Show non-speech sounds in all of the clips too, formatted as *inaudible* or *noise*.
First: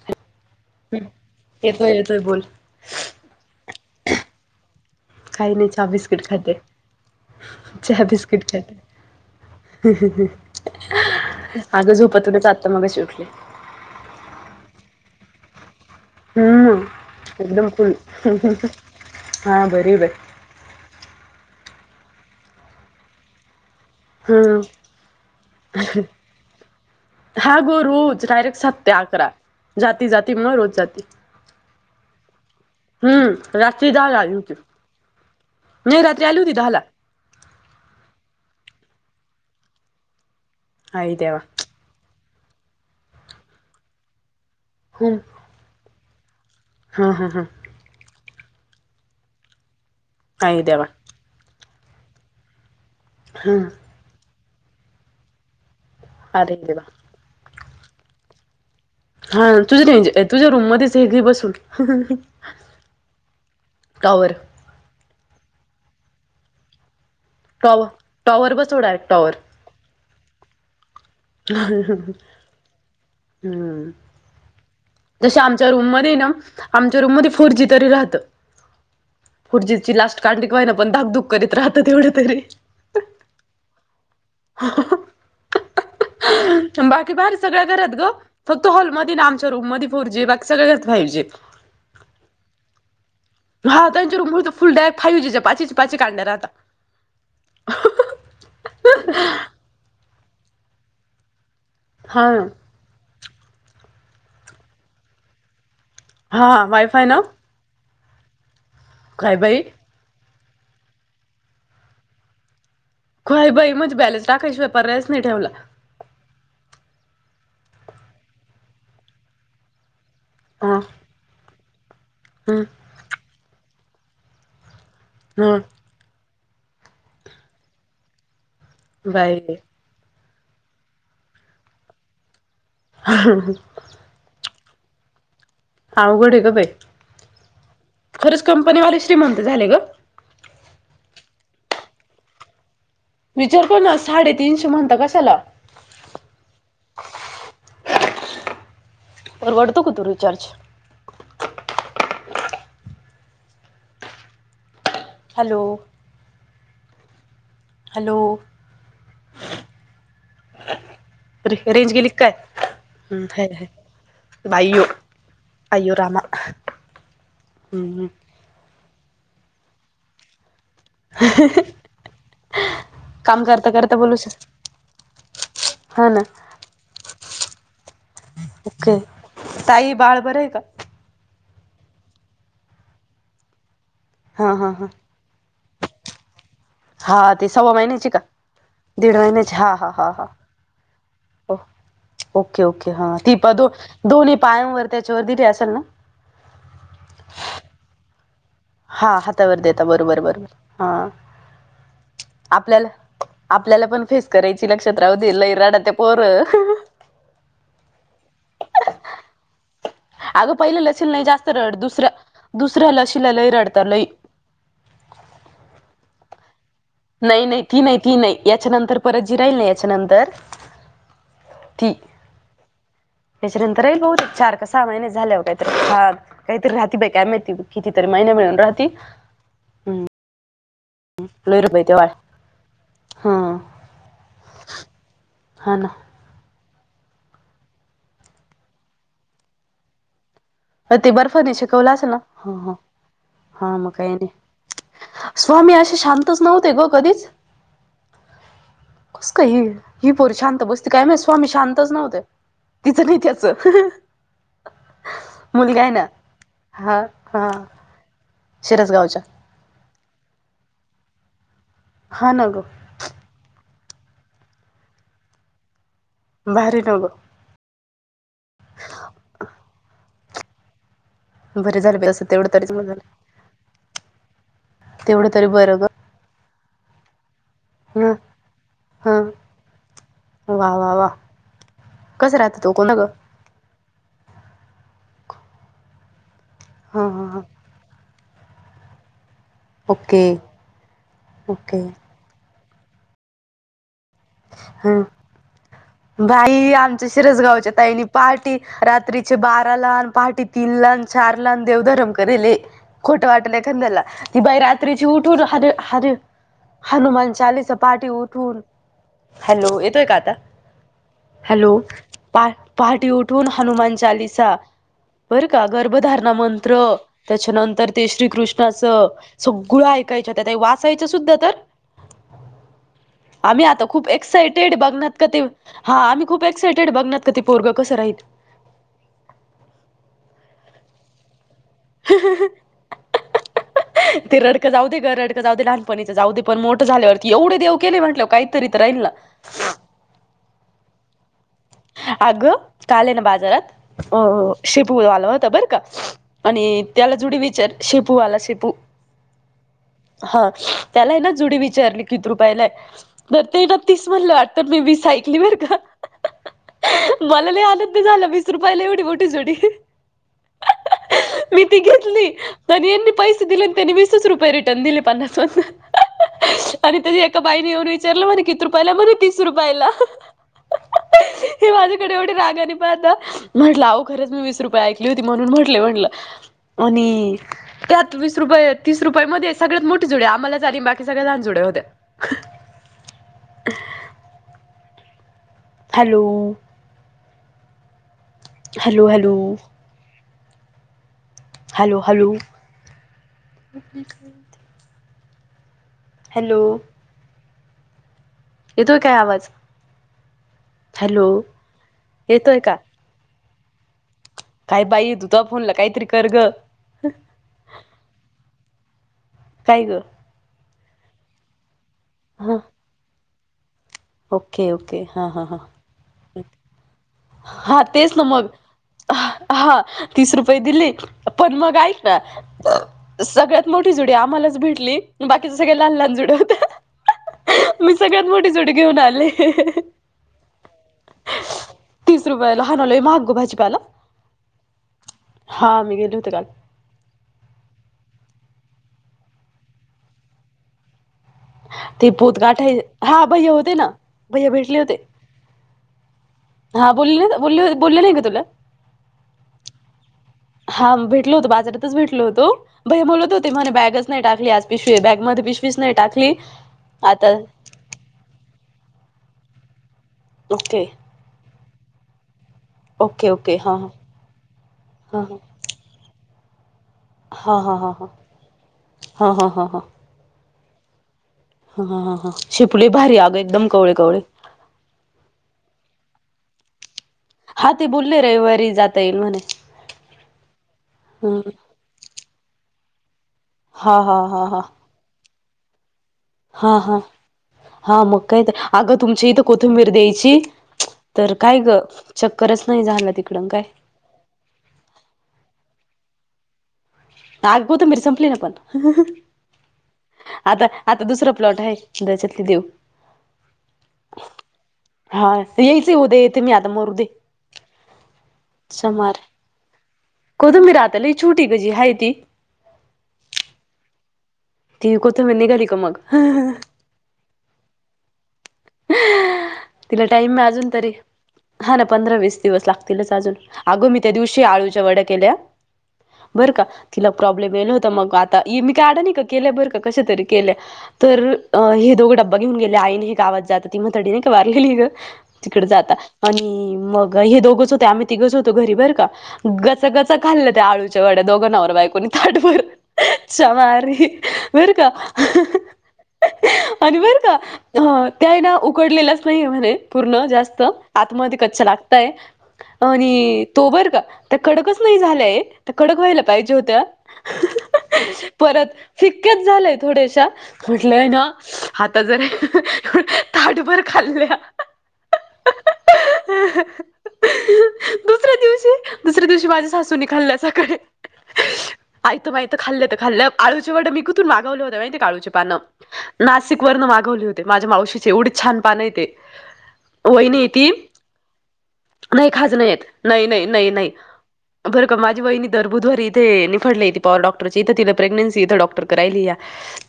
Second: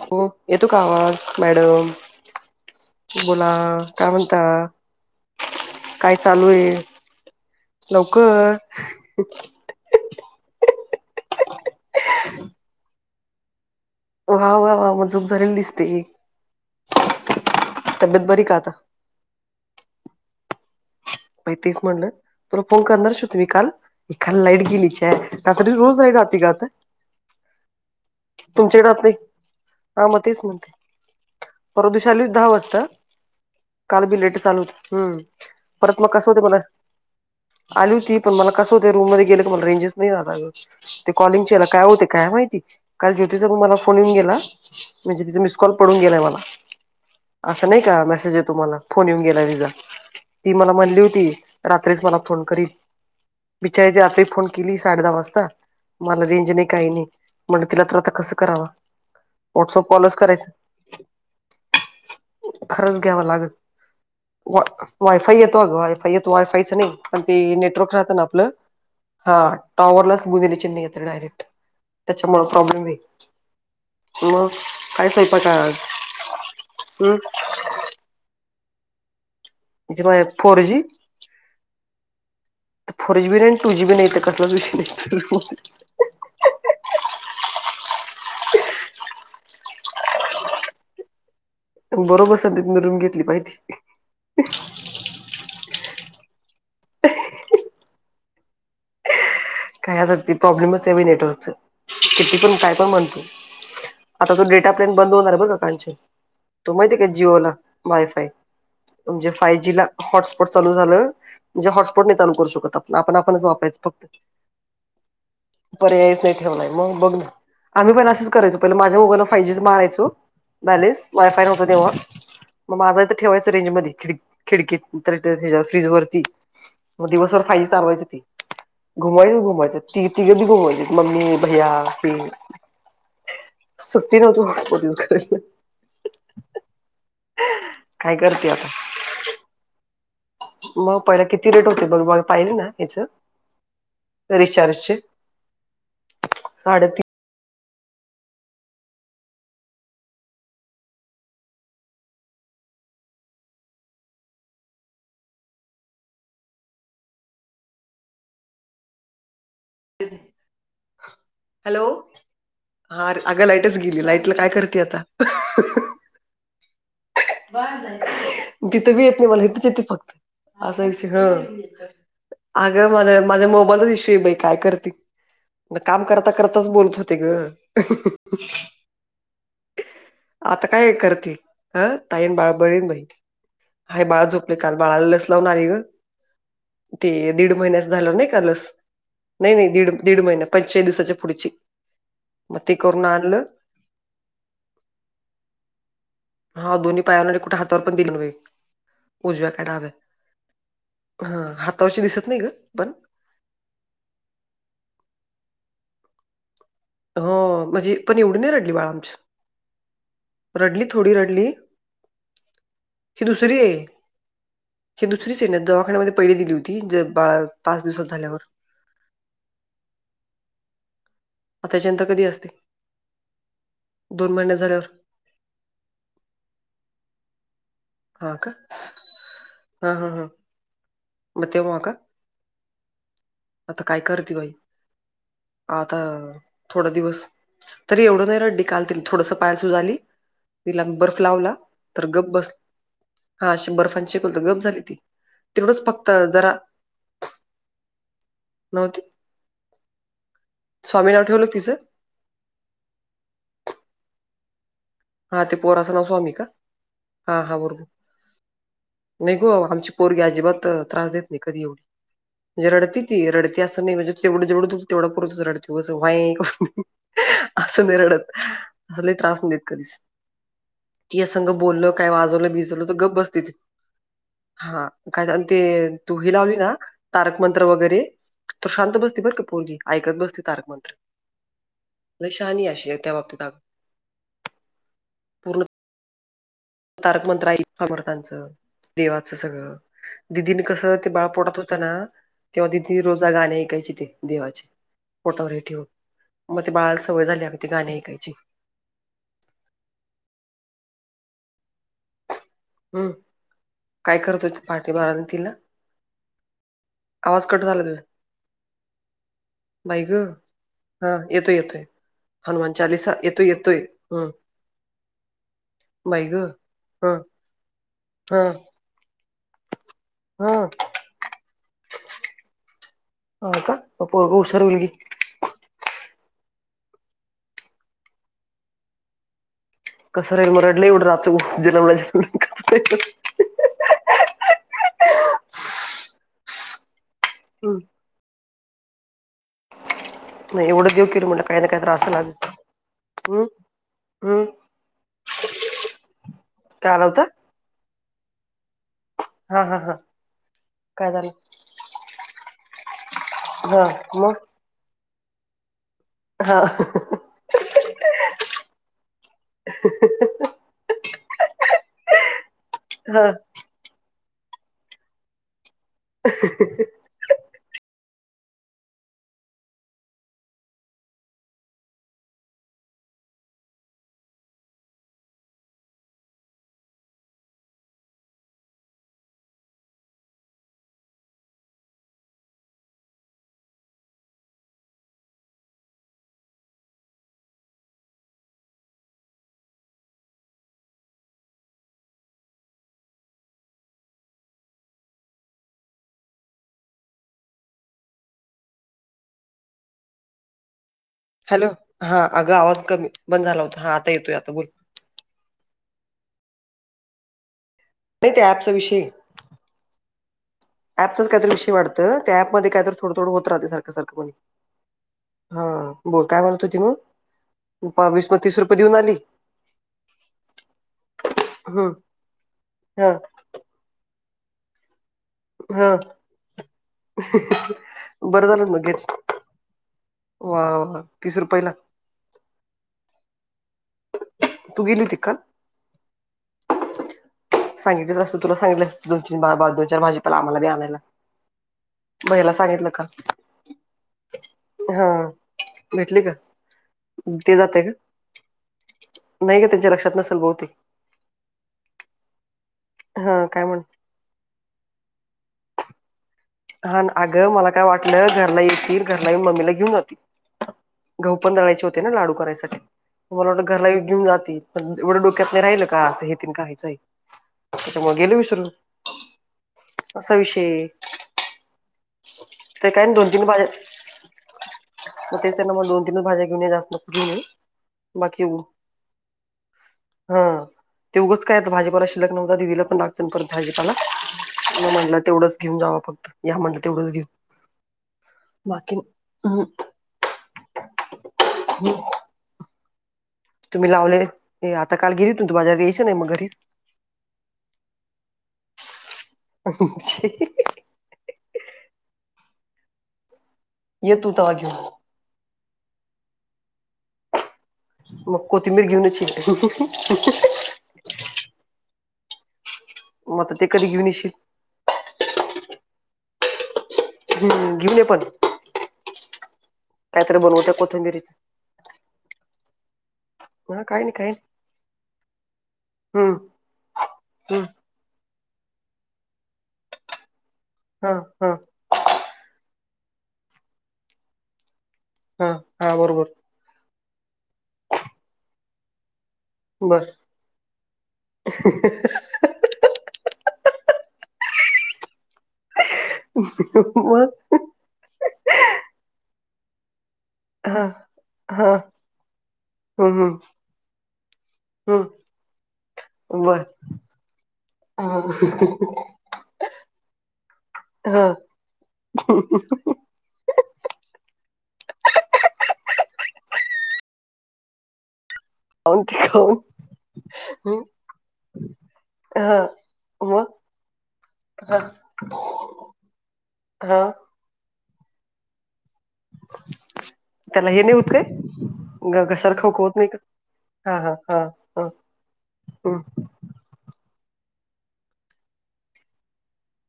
हो येतो का आवाज येतोय मॅडम? येतोय बोल बोला काय म्हणता. काय नाय चहा काय बिस्कीट चालू खाते आहे चहा बिस्कीट लवकर खाते. ह ह ह अगं झोपत होते आता मगाशी उठले. वा वा वा म झोप झालेली दिसते की. हम्म एकदम फुल बरी का आता हा बरी बर. बाई तेच म्हणलं तुला फोन करनारच होते मी काल. काल हम्म लाईट गेली च्या आहे रात्री रोज लाईट जाते का आता? हा गुरोज डायरेक्ट सात तुमच्याकडे ते राहत नाही अकरा जाती जाती म रोज जाती. परवादिवशी आली दहा वाजता हम्म रात्री काल दहाला बी आली लेटच होती आल होत हम्म. परत नाही मग रात्री कसं आली होते. होती मला दहाला आली होती. पण मला कसं होत रूम मध्ये गेलं तर मला रेंजच नाही राहत अग. ते आई देवा कॉलिंगच्या याला काय होते. काय माहिती, काल ज्योतिचा पण मला फोन येऊन गेला. म्हणजे तीच मिस कॉल पडून गेलाय मला. हम हम हम असं नाही का मेसेज येतो मला फोन येऊन गेला तिचा ती आई मला देवा म्हणली होती. रात्रीच मला फोन करील. हम्म बिचारीचा रात्री फोन केली साडे दहा वाजता. मला रेंज अरे नाही देवा काही नाही म्हण तिला तर आता कसं करावा. हा तुझ व्हॉट्सअप रेंज कॉलच तुझ्या रूम करायचं मध्येच हे घे बसवून. खरंच घ्यावं लागल. टॉवर. वायफाय येतो. अग वायफाय येतो. वायफायचं नाही. पण ते टॉवर नेटवर्क राहतं ना आपलं टॉवर बसव डायरेक्ट टॉवर हा. टॉवरलाच गुनीले चिन्ह येत डायरेक्ट हम्म हमम त्याच्यामुळे प्रॉब्लेम आहे हमम हमम्. मग काय तशी स्वयंपाक आमच्या आज रूम मध्ये ना आमच्या रूम मध्ये फोर जी तरी राहत फोरजीची लास्ट हम्म कांडी का फोर व्हयना जी पण धाकधुक करीत राहत तेवढ तरी फोर जी बी नाही. टू जी बी नाही इथ कसलाच विषय नाही. बाकी बाहेर सगळ्या घरात ग. फक्त हॉलमध्ये ना. आमच्या रूम मध्ये फोर जी. बाकी सगळ्या घरात फाईव जी. बरोबर रूम घेतली पाहिजे. हा त्यांच्या रूम मध्ये तर फुल डायरेक्ट फाय जीच्याची पाचीच्या पाची कांड्या राहता. काय आता प्रॉब्लेमच हाय नेटवर्क च हा किती पण काय पण म्हणतो आता तो डेटा प्लॅन बंद होणार आहे बर कालचे हा तो माहिती वायफाय आहे. का ना जिओला वायफाय म्हणजे काय फाय बाई जी ला. हॉटस्पॉट चालू झालं. जे हॉटस्पॉट नाही चाल करू शकत आपण. आपण आपणच व्हय बाई वापरायचं म्हणजे फक्त बॅलन्स टाकाय शिवाय पर्यायच नाही ठेवला. पर्यायच नाही ठेवलाय. मग बघ ना. आम्ही पण असंच करायचो पहिला माझ्या मोबाइलला फाय जीच मारायचो. बॅलेस वायफाय नव्हता तेव्हा, हम. मग माझा इथ ठेवायच. रेंज मध्ये खिड खिडकीत तर हं हेच्या फ्रीजवरती. मग दिवसभर फाय जी चालवायच ते घुमाय बाई त तीघी बी घुमवत्यात मग मम्मी, भैया मी. हहमं हमं *unintelligible* सुट्टी नव्हती. अवघड आहे गं बाई, काय खरंच करते आता कंपनीवाले श्रीमंत झाले गं. मग पहिला किती रेट होते. बघ पाहिले ना येच. विचारतो ना. साडे तीनशे म्हणता कशाला? साडेतीन परवडतो का तो रिचार्ज? हॅलो, हॅलो, रेंज गेली की काय? हार हम्म, हाय अगं लाईटच हाय गेली. लाईटला काय करती बायो आता, अयो रामा हम्म, तिथं बी येत नाय मला, हीथच येते फक्त असा विषय ह. अगं मझ काम माझ्या करता मोबाईलच करता विषश बोलू आहे. बाई, शक काय करते मग काम हा ना करत करतच बोलत होते ग ओके ताई बाळ बरं आहे का आता काय करती? अ ताईन बाळ बरे आहेत बाई. हाय बाळ हा झोपल. हा काल हा बाळाला लस लावून आले ग. ते हा दीड सव्वा महिन्याच महिन्याची झालं नाही का लस. दीड नाही महिन्याची नाही हा हा दीड हा दीड हा महिना पंचेचाळीस दिवसाच्या पुढची ओ मग ओके ते ओके करून हा. ती आणलं प दो दोन्ही पायांवर त्याच्यावर दिली असल ना. हा दोन्ही पायाना कुठे हातावर पण दिले नव्हे. हा हातावर देता बरोबर बरोबर हा हातावरची दिसत नाही ग आपल्याला पण आपल्याला पण फेस करायची लक्षात राहू दे. लई रडते ते पोर. हो, म्हणजे पण एवढी नाही रडली बाळ आमची. अगं पहिल्या रडली लशीला थोडी नाही रडली जास्त रडत दुसऱ्या दुसऱ्या लशीला लई रडतं लई ही दुसरी सेन दवाखान्यामध्ये पहिली दिली होती जर बाळा पाच दिवसात झाल्यावर. त्याच्या नंतर परत जि राहिल नाही याच्यानंतर. आता ती त्याच्यानंतर कधी असते त्याच्यानंतरही बहत दोन महिने चारका सहा झाल्यावर महिने. झाल्यावर काहीतरी हा काहीतरी राहते बा काय माहिती कितीतरी महिना हा का मिळून राहती. हा हम्म हा हा. मग तेव्हा का *unintelligible* हा आता काय करते बाई हा ना आता. थोडा दिवस तरी एवढं नाही रडली काल त थोडस पाया सुज आली. तिला अ ते बर्फ लावला बर्फाने शिकवलं तर असेल ना गप्प बस हा हा हा अशी मग काही नाही बर्फांचीकत गप्प झाली ती. स्वामी तेवढंच असे फक्त शांतच जरा नव्हते ग कधीच. नव्हती कस का ही ही पोरी शांत बसती काय माहित नाव ठेवलं स्वामी तिचं शांतच नव्हते. तिचं नाही त्याचं. हा ते पोरा मुलगा आहे असं नाव ना स्वामी का हा हा बरोबर. शिरसगावच्या. हो आमची पोरगी अजिबात त्रास देत नाही कधी एवढी हा ना म्हणजे गं रडती. रडते असं नाही म्हणजे तेवढं जेवढं तेवढं पुरतच रडते उगाच वाही भारी करून. ना गं अस नाही रडत लय त्रास नाहीेत कधीच. तुझं संघ बरं बोलल झालं काय बाई असं तेवढं वाजवलं तरी चांगलं बिजवलं तर झालं गप बसती. हा काय तेवढं तरी ते बरं गं तूही लावली ना तारक मंत्र वगैरे. हां तर शांत बसती हां बर का पोरगी ऐकत बसते तारक वा वा मंत्र. वा लई कसं राहतं शहाणी तो आहे कोणता गं अशा बाबतीत आग. पूर्ण. हां तारक हां हां मंत्र आईयक स्वामी समर्थांच देवाच सगळ. ओके दिदी नी कस ते बाळ पोटात होत ओके ना तेव्हा दिदीनी रोजा गाणे ऐकायची ती. देवाची हां पोटावर ठेवन मग ते बाई बाळाला आमच्या सवय झाल्या अ ती शिरसगावच्या गाणी ताईनी ऐकायची. पहाटे रात्रीचे बारा ला न पहाटे तीन लाान चार लान देवधर्म करेले. हम्म खोटं वाटलंय तेनाला ला काय ती करत बाई होती पाठी रात्रीची बाळानं उठून तिला ह अरे हनुमान आवाज कट चालीसा झाला तुझा पाठी उठून हॅलो बाई येतोय का ग आता. हा येतोय हॅलो येतोय पा हनुमान पहाटी चालीसा येतोय उठवून येतोय हनुमान हम्म चालीसा. बरं का बाई गर्भधारणा ग मंत्र हा त्याच्यानंतर ते हा श्रीकृष्णाचं. सगळं ऐकायचं त्यात हा वाचायचं सुद्धा तर. हो आम्ही का. आता मग खूप पोरग हुशार एक्सायटेड होईल की बघनात क ते हा आम्ही खूप एक्सायटेड बघनात का ते पोरग कसं राहीत. कसं राहील म रडलं एवढं राहतं जन्मला जनम कस राहील. ते रडकं जाऊ दे ग रडक जाऊ दे लहानपणीच जाऊ दे पण मोठं झाल्यावरती एवढे देव हम्म केले म्हटलं काय. तरीतरा राहील ना. नाही येवढे देव केल म्हटला का. अगं काल आहे ना बाजारात. अ हम्म शेपू आला होता बर का आणि काय आला त्याला होता जुडी विचार. शेपूवाला शेपू हा हा हा काय त्याला ह झालं ना जुडी विचारली. कित रुपयालाय तर ते ना हा तीस म्हणलं मग वाटत मी वीस ऐकली बर का. हा. मला नाही आनंद नाही झालं वीस रुपयाला एवढी मोटी जोडी. मी ती घेतली तरी यांनी हा पैसे दिले आणि त्यांनी विस. वीस रुपीस च रिटर्न दिले पन्नास मधन. अ हं हं हं. आणि त्या एका बाईने येऊन विचारलं म्हणे किती रुपयाला म्हणे तीस रुपयाला. हे माझ्याकडे एवढी रागाने पण आता म्हटलं अहो खरंच मी वीस रुपये ऐकली होती म्हणून म्हटले म्हटलं. आणि. त्यात वीस रुपये तीस रुपये मध्ये सगळ्यात मोठी जुडी आम्हालाच आली बाकी सगळ्या लहान जुड होत्या. Hello hello hello hello hello hello येतोय काय आवाज हॅलो हा अगं येतोय का? आवाज कमी बंद झाला होता हा आता येतोय आता बोल काय बाई तू त फोनला काहीतरी कर ग नाही त्या ऍपचा विषय काय ग? पच काहीतरी विषय वातं त्या ह पमध्ये का तर थोड थोड होत राहते सं ारख हा बोल काय म्हणत होती मग हा तेच ना वीस मग तीस रुपये देऊन आली हा तीस रुपये दिले पण मग आ हम्म हा सगळ्यात मोठी जुडी आम्हालाच भेटली. बाकीच सगळे हा लहान लहान जुड होत मी सगळ्यात बरं मोठी झालं जुडी मग घेऊन घेच आले वा वा तीस रुपयेला तीस रुपयाला हनवलोय महागला भाजीपाला तू गेली तिक हा मी गेलले होते काल सांगितलेच असतं तुला सांगितलं दो बा दोन चार भाजीपाला आमला आणायला ते भैयाला पोतगठ आहे सांगितलं का हा भैया होते ना भैया भेटले होते हा भेटली का हा बोलली ते बोल जाते का बोलली नाही ग तुला. नाही का त्यांच्या लक्षात नसेल बहुतेक हा भेटल होतो बाजारातच भेटल होतो भय बोलत हा होते काय म्ह म्हण बॅग नाही टाकली आज पिशवी बॅग मध्ये पिशवीच नाही टाकली. हा आता अगं मला काय वाटलं घरला येतील घरला मम्मीला घेऊन जातील ओके घा पण रळायचे होते ना लाडू करायसाठी ओके मला ओके वाटं हां हां घराला घेऊन जाते प एवढं हां हां. डोक्यात नाही राहिल का असं हे ति काहीचं आहे. हा हा हा हा त्याच्यामुळे गेलो विसरू हा हा हा हा असा विषय ह ह ह हां शिपली ते काय भारी दोन अगं तीन एकदम भाज्या कवळे कवळे मग ते त्यां मग दोन तीनच भाज्या घेऊन जास्त क नाही हा ते बोलले बाकी ये रविवारी जाता येईल म्हणे हा ते उघंच हम्म काय भाजीप शिक नव दिदीला पण लागत परतेताला हा हा हा हा. म्हट तेवढंच घेऊन जाव फक्त या हा म्हटलं हा तेवढंच घेऊ हा मग काय तर अगं बाकी तुमच्या इथं कोथिंबीर द्यायची तर काय ग चक्करच नाही झालं तिकड काय मी लावले आता काल गेलीत तू बाजारात यायचं नाही मग घरी गोत मरी संपली ना पण *inaudible* आता आता दुसरा प्लॉट आहे द्यायच ते देऊ. येतू तवा घेऊन. हा ते यायच उद्या येते मी आता मरू दे. मग कोथिंबीर घेऊनची ला छोटी कझी हा ती मग तर ते कधी घेऊन येशील ती कोत म नि घाली का मग हम्म घेऊन ये पण तिला काहीतरी टाईम आहे अजून बनवत्या तरी. कोथंबिरीच हा ना पंधरा वीस दिवस लागतीलच अजून. हा अग मी काही त्या नाही काही दिवशी नाही आळूच्या वड्या केल्या हम्म बरं का तिला प्रॉब्लेम हम्म येल होत त मग आता ये मी का अडाणी हे का केल्या बर का कशा तरी केल्या हा तर हा हे दोघडं- ब घेऊन गेले आईने हे गावात जात ती म्हाताडी नाही का वारलेली ग हा तिकडे जाता हा बरोबर आणि मग हे दोघंच होते आम्ही तिघच होतो घरी बर का. गचा- बर गचा खाल्ल्या त्या आळूच्या वड्या दोघ नवराबायकोनी ताटभर *inaudible* च्यामारी बर का *inaudible* आणि बर मग का ह त्या हे ना उकडलेल्याच नाहीये म्हणे पूर्ण जास्त हा आतमध्ये कच्च्या हा लागताहे. हम्म हम्म आणि तो बर का, त्या कडकच नाही हम्म झाल्याये त्या कडक व्हायला पाहिजे बर होत्या. ह *inaudible* *inaudible* परत हा फिक्याच झाल्या हे थोड्याशा म्हटलंय ना हा. आता जर खाऊन *inaudible* ताटभर खाल्ल्या *inaudible* *inaudible* दुसऱ्या दिवशी- दुसऱ्या ते दिवशी खाऊन माझ्या सासूनी खाल्ल्या सकाळी. हम्म, आयत मायत हा खाल्लं तर खाल्लं मग आळूच्या वड्या मी कुथून मागवलं होत हा माहितीय का आळूचे पानं. नाशिक वरन हा मागवले होते माझ्या मावशीचे एवढे छान पान आहे ते. त्यान हे नाही होत काय? ग- नही खाज घशाला नहीे येत, खवखवत नाही का नही -नही -नही -नही हा हा हा हा बरं का माझी वहिणी दर हम्म बुधवारी ते निफाडला येती पवार डॉक्टरच्या इथं तिला प्रेग्नसी इथे डॉक्टर कडे राहिलीया.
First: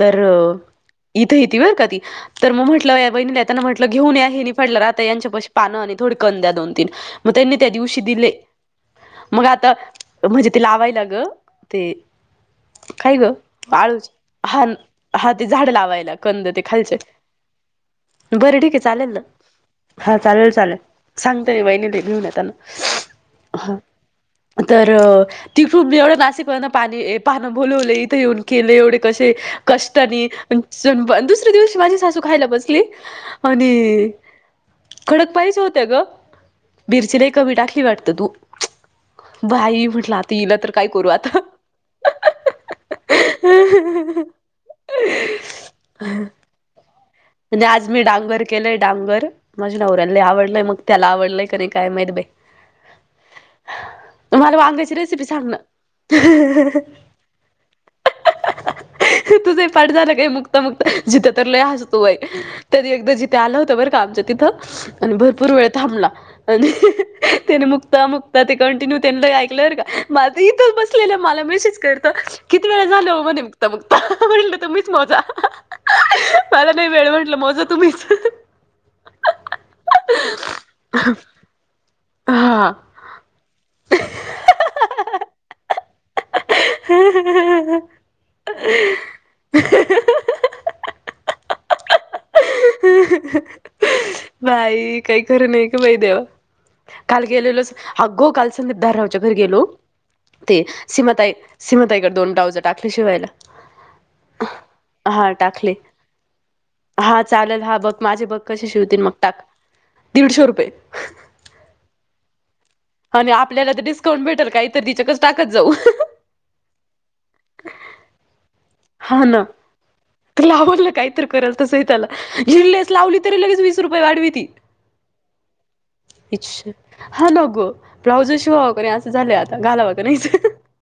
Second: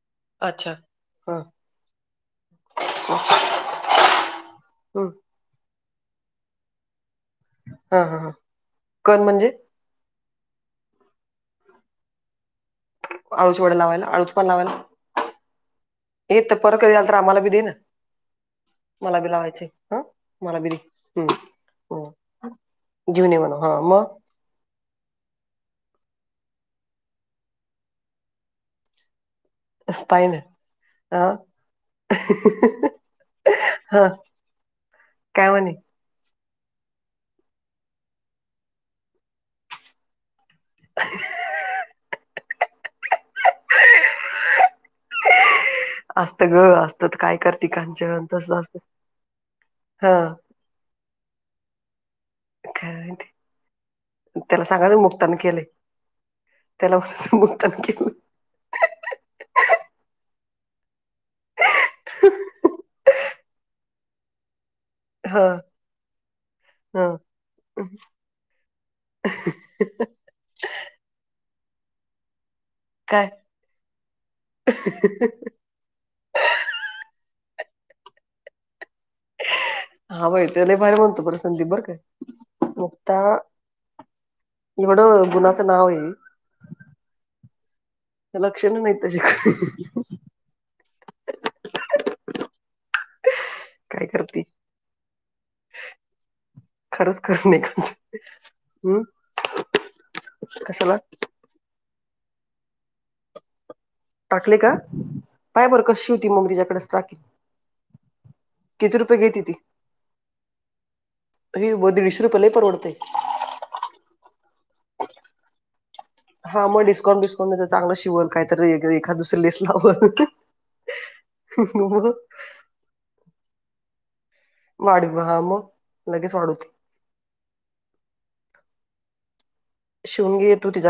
तर अच्छा इथं हा येती बर का ती. तर मग म्हटलं या हा बहिणीला येतांना म्हटलं घेऊन या हे निफाड ला राहता हम्म यांच्या पशी पानं आणि थोड कंद द्या दोन तीन. मग त्यांनी त्या हा दिवशी हा दिले, हा कण मग म्हणजे आता म्हणजे ते लावायला ग ते काय ग, आळूची वड्या लावायला हालच- आळूच पान हान- लावायला हा ते झाड लावायला कंद येत ते परत कधी खालचे. आलं तर आम्हाला बी दे ना बरं ठीक आहे चालेल मला ना, बी लावायचे हा चालेल मला बी -चालेल दे हम्म सांगतय वहिनीले ते हम्म. घेऊन येताना. घेऊन ये म्हणाव हा म तर तिथून मी एवढं नाशिक वरन पाणी ये पानं बोलवले इथं येऊन केले एवढे कशे? कष्टानी पाहिन पण सुन बा ह दुसर्‍या दिवशी माझी सासू त बसली ह आणि कडक काय पायीच म्हणे होत्यात ग बीरची लई कमी टाकली वाटत तू बाई म्हटलं आ तिला तर काय करू आता *inaudible* ह ह ह ह *inaudible* असत ग अस म्हंजे आज मी डांगर केलंय डांगर माझ्या नवऱ्याला हा लई आवडलंय मग त्याला आवडलंय का नई काय माहीत बाई? काय माहिती. मला त्याला वांग्याची सांगायचं रेसिपी मुक्तानी सांग केलय, ना त्याला म्हणायच मुक्तान केलं. *inaudible* तुझंही पाठ झालं का हे मुक्ता- मुक्ता, जित्या तर लय हास तोय तरी एकदा जित्या आला होता बरं का आमच्या तिथं आणि हा भरपूर वेळ थांबला. आणि हा *inaudible* त्याने मुक्ता -मुक्ता ते कंटिन्यू त्यानी लई ऐकलं बरं का मा त इथंच बसलेलं मला मेसेज करतो. किती वेळा झालं ओ काय म्हणे मुक्ता- मुक्ता म्हणल तुम्हीच मोजा. मला नाही वेळ म्हंटलं मोजा तुम्हीच. हा बाई ते लय भारी बालतो बर संधीप बरं काय. हा मुक्ता एवढ गुणाचं नाव हे. हम्म हम् हम् ह् *inaudible* लक्ष्मी मिळते *inaudible* *unintelligible* नाहीत तशी. *inaudible* बाई काही खर नाही ग बाई देवा. खरंच काल खरं नाही गेलेलोच कांचन अगो! काल संदीप हम् धाररावच्या घरी गेलो ते कशाला सीमा ताई सीमताईकड दोन डावज टाकली शिवायला. टाकले का? हा पाय टाकले बरं कशी होती मग तिच्याकडेच टाकी हा चालेल हा बघ माझे बघ कसे किती शिवतील मग रुपये घेते टाक. दीडशे रुपये. ही व दिडशे रुपय लय परवडतेय. आणि आपल्याला तर डिस्काउंट भेटेल का इतर दििच्याकच टाकत जाऊ. हां म डस्काउंटिस्उंटेत. चांगलं शिवल कायतरी एखाद हा ना दुसर लेस लाव तर लावलं काहीतरी करल तसही म. त्याला झिनलेस लावली तरी लगच वीस रुपये वाढवी ती. वाढव हा मग लगेच वाढवतो. हा न गो ब्राउझर शू ह कर अस झाल्यात. शून घे तुटी जा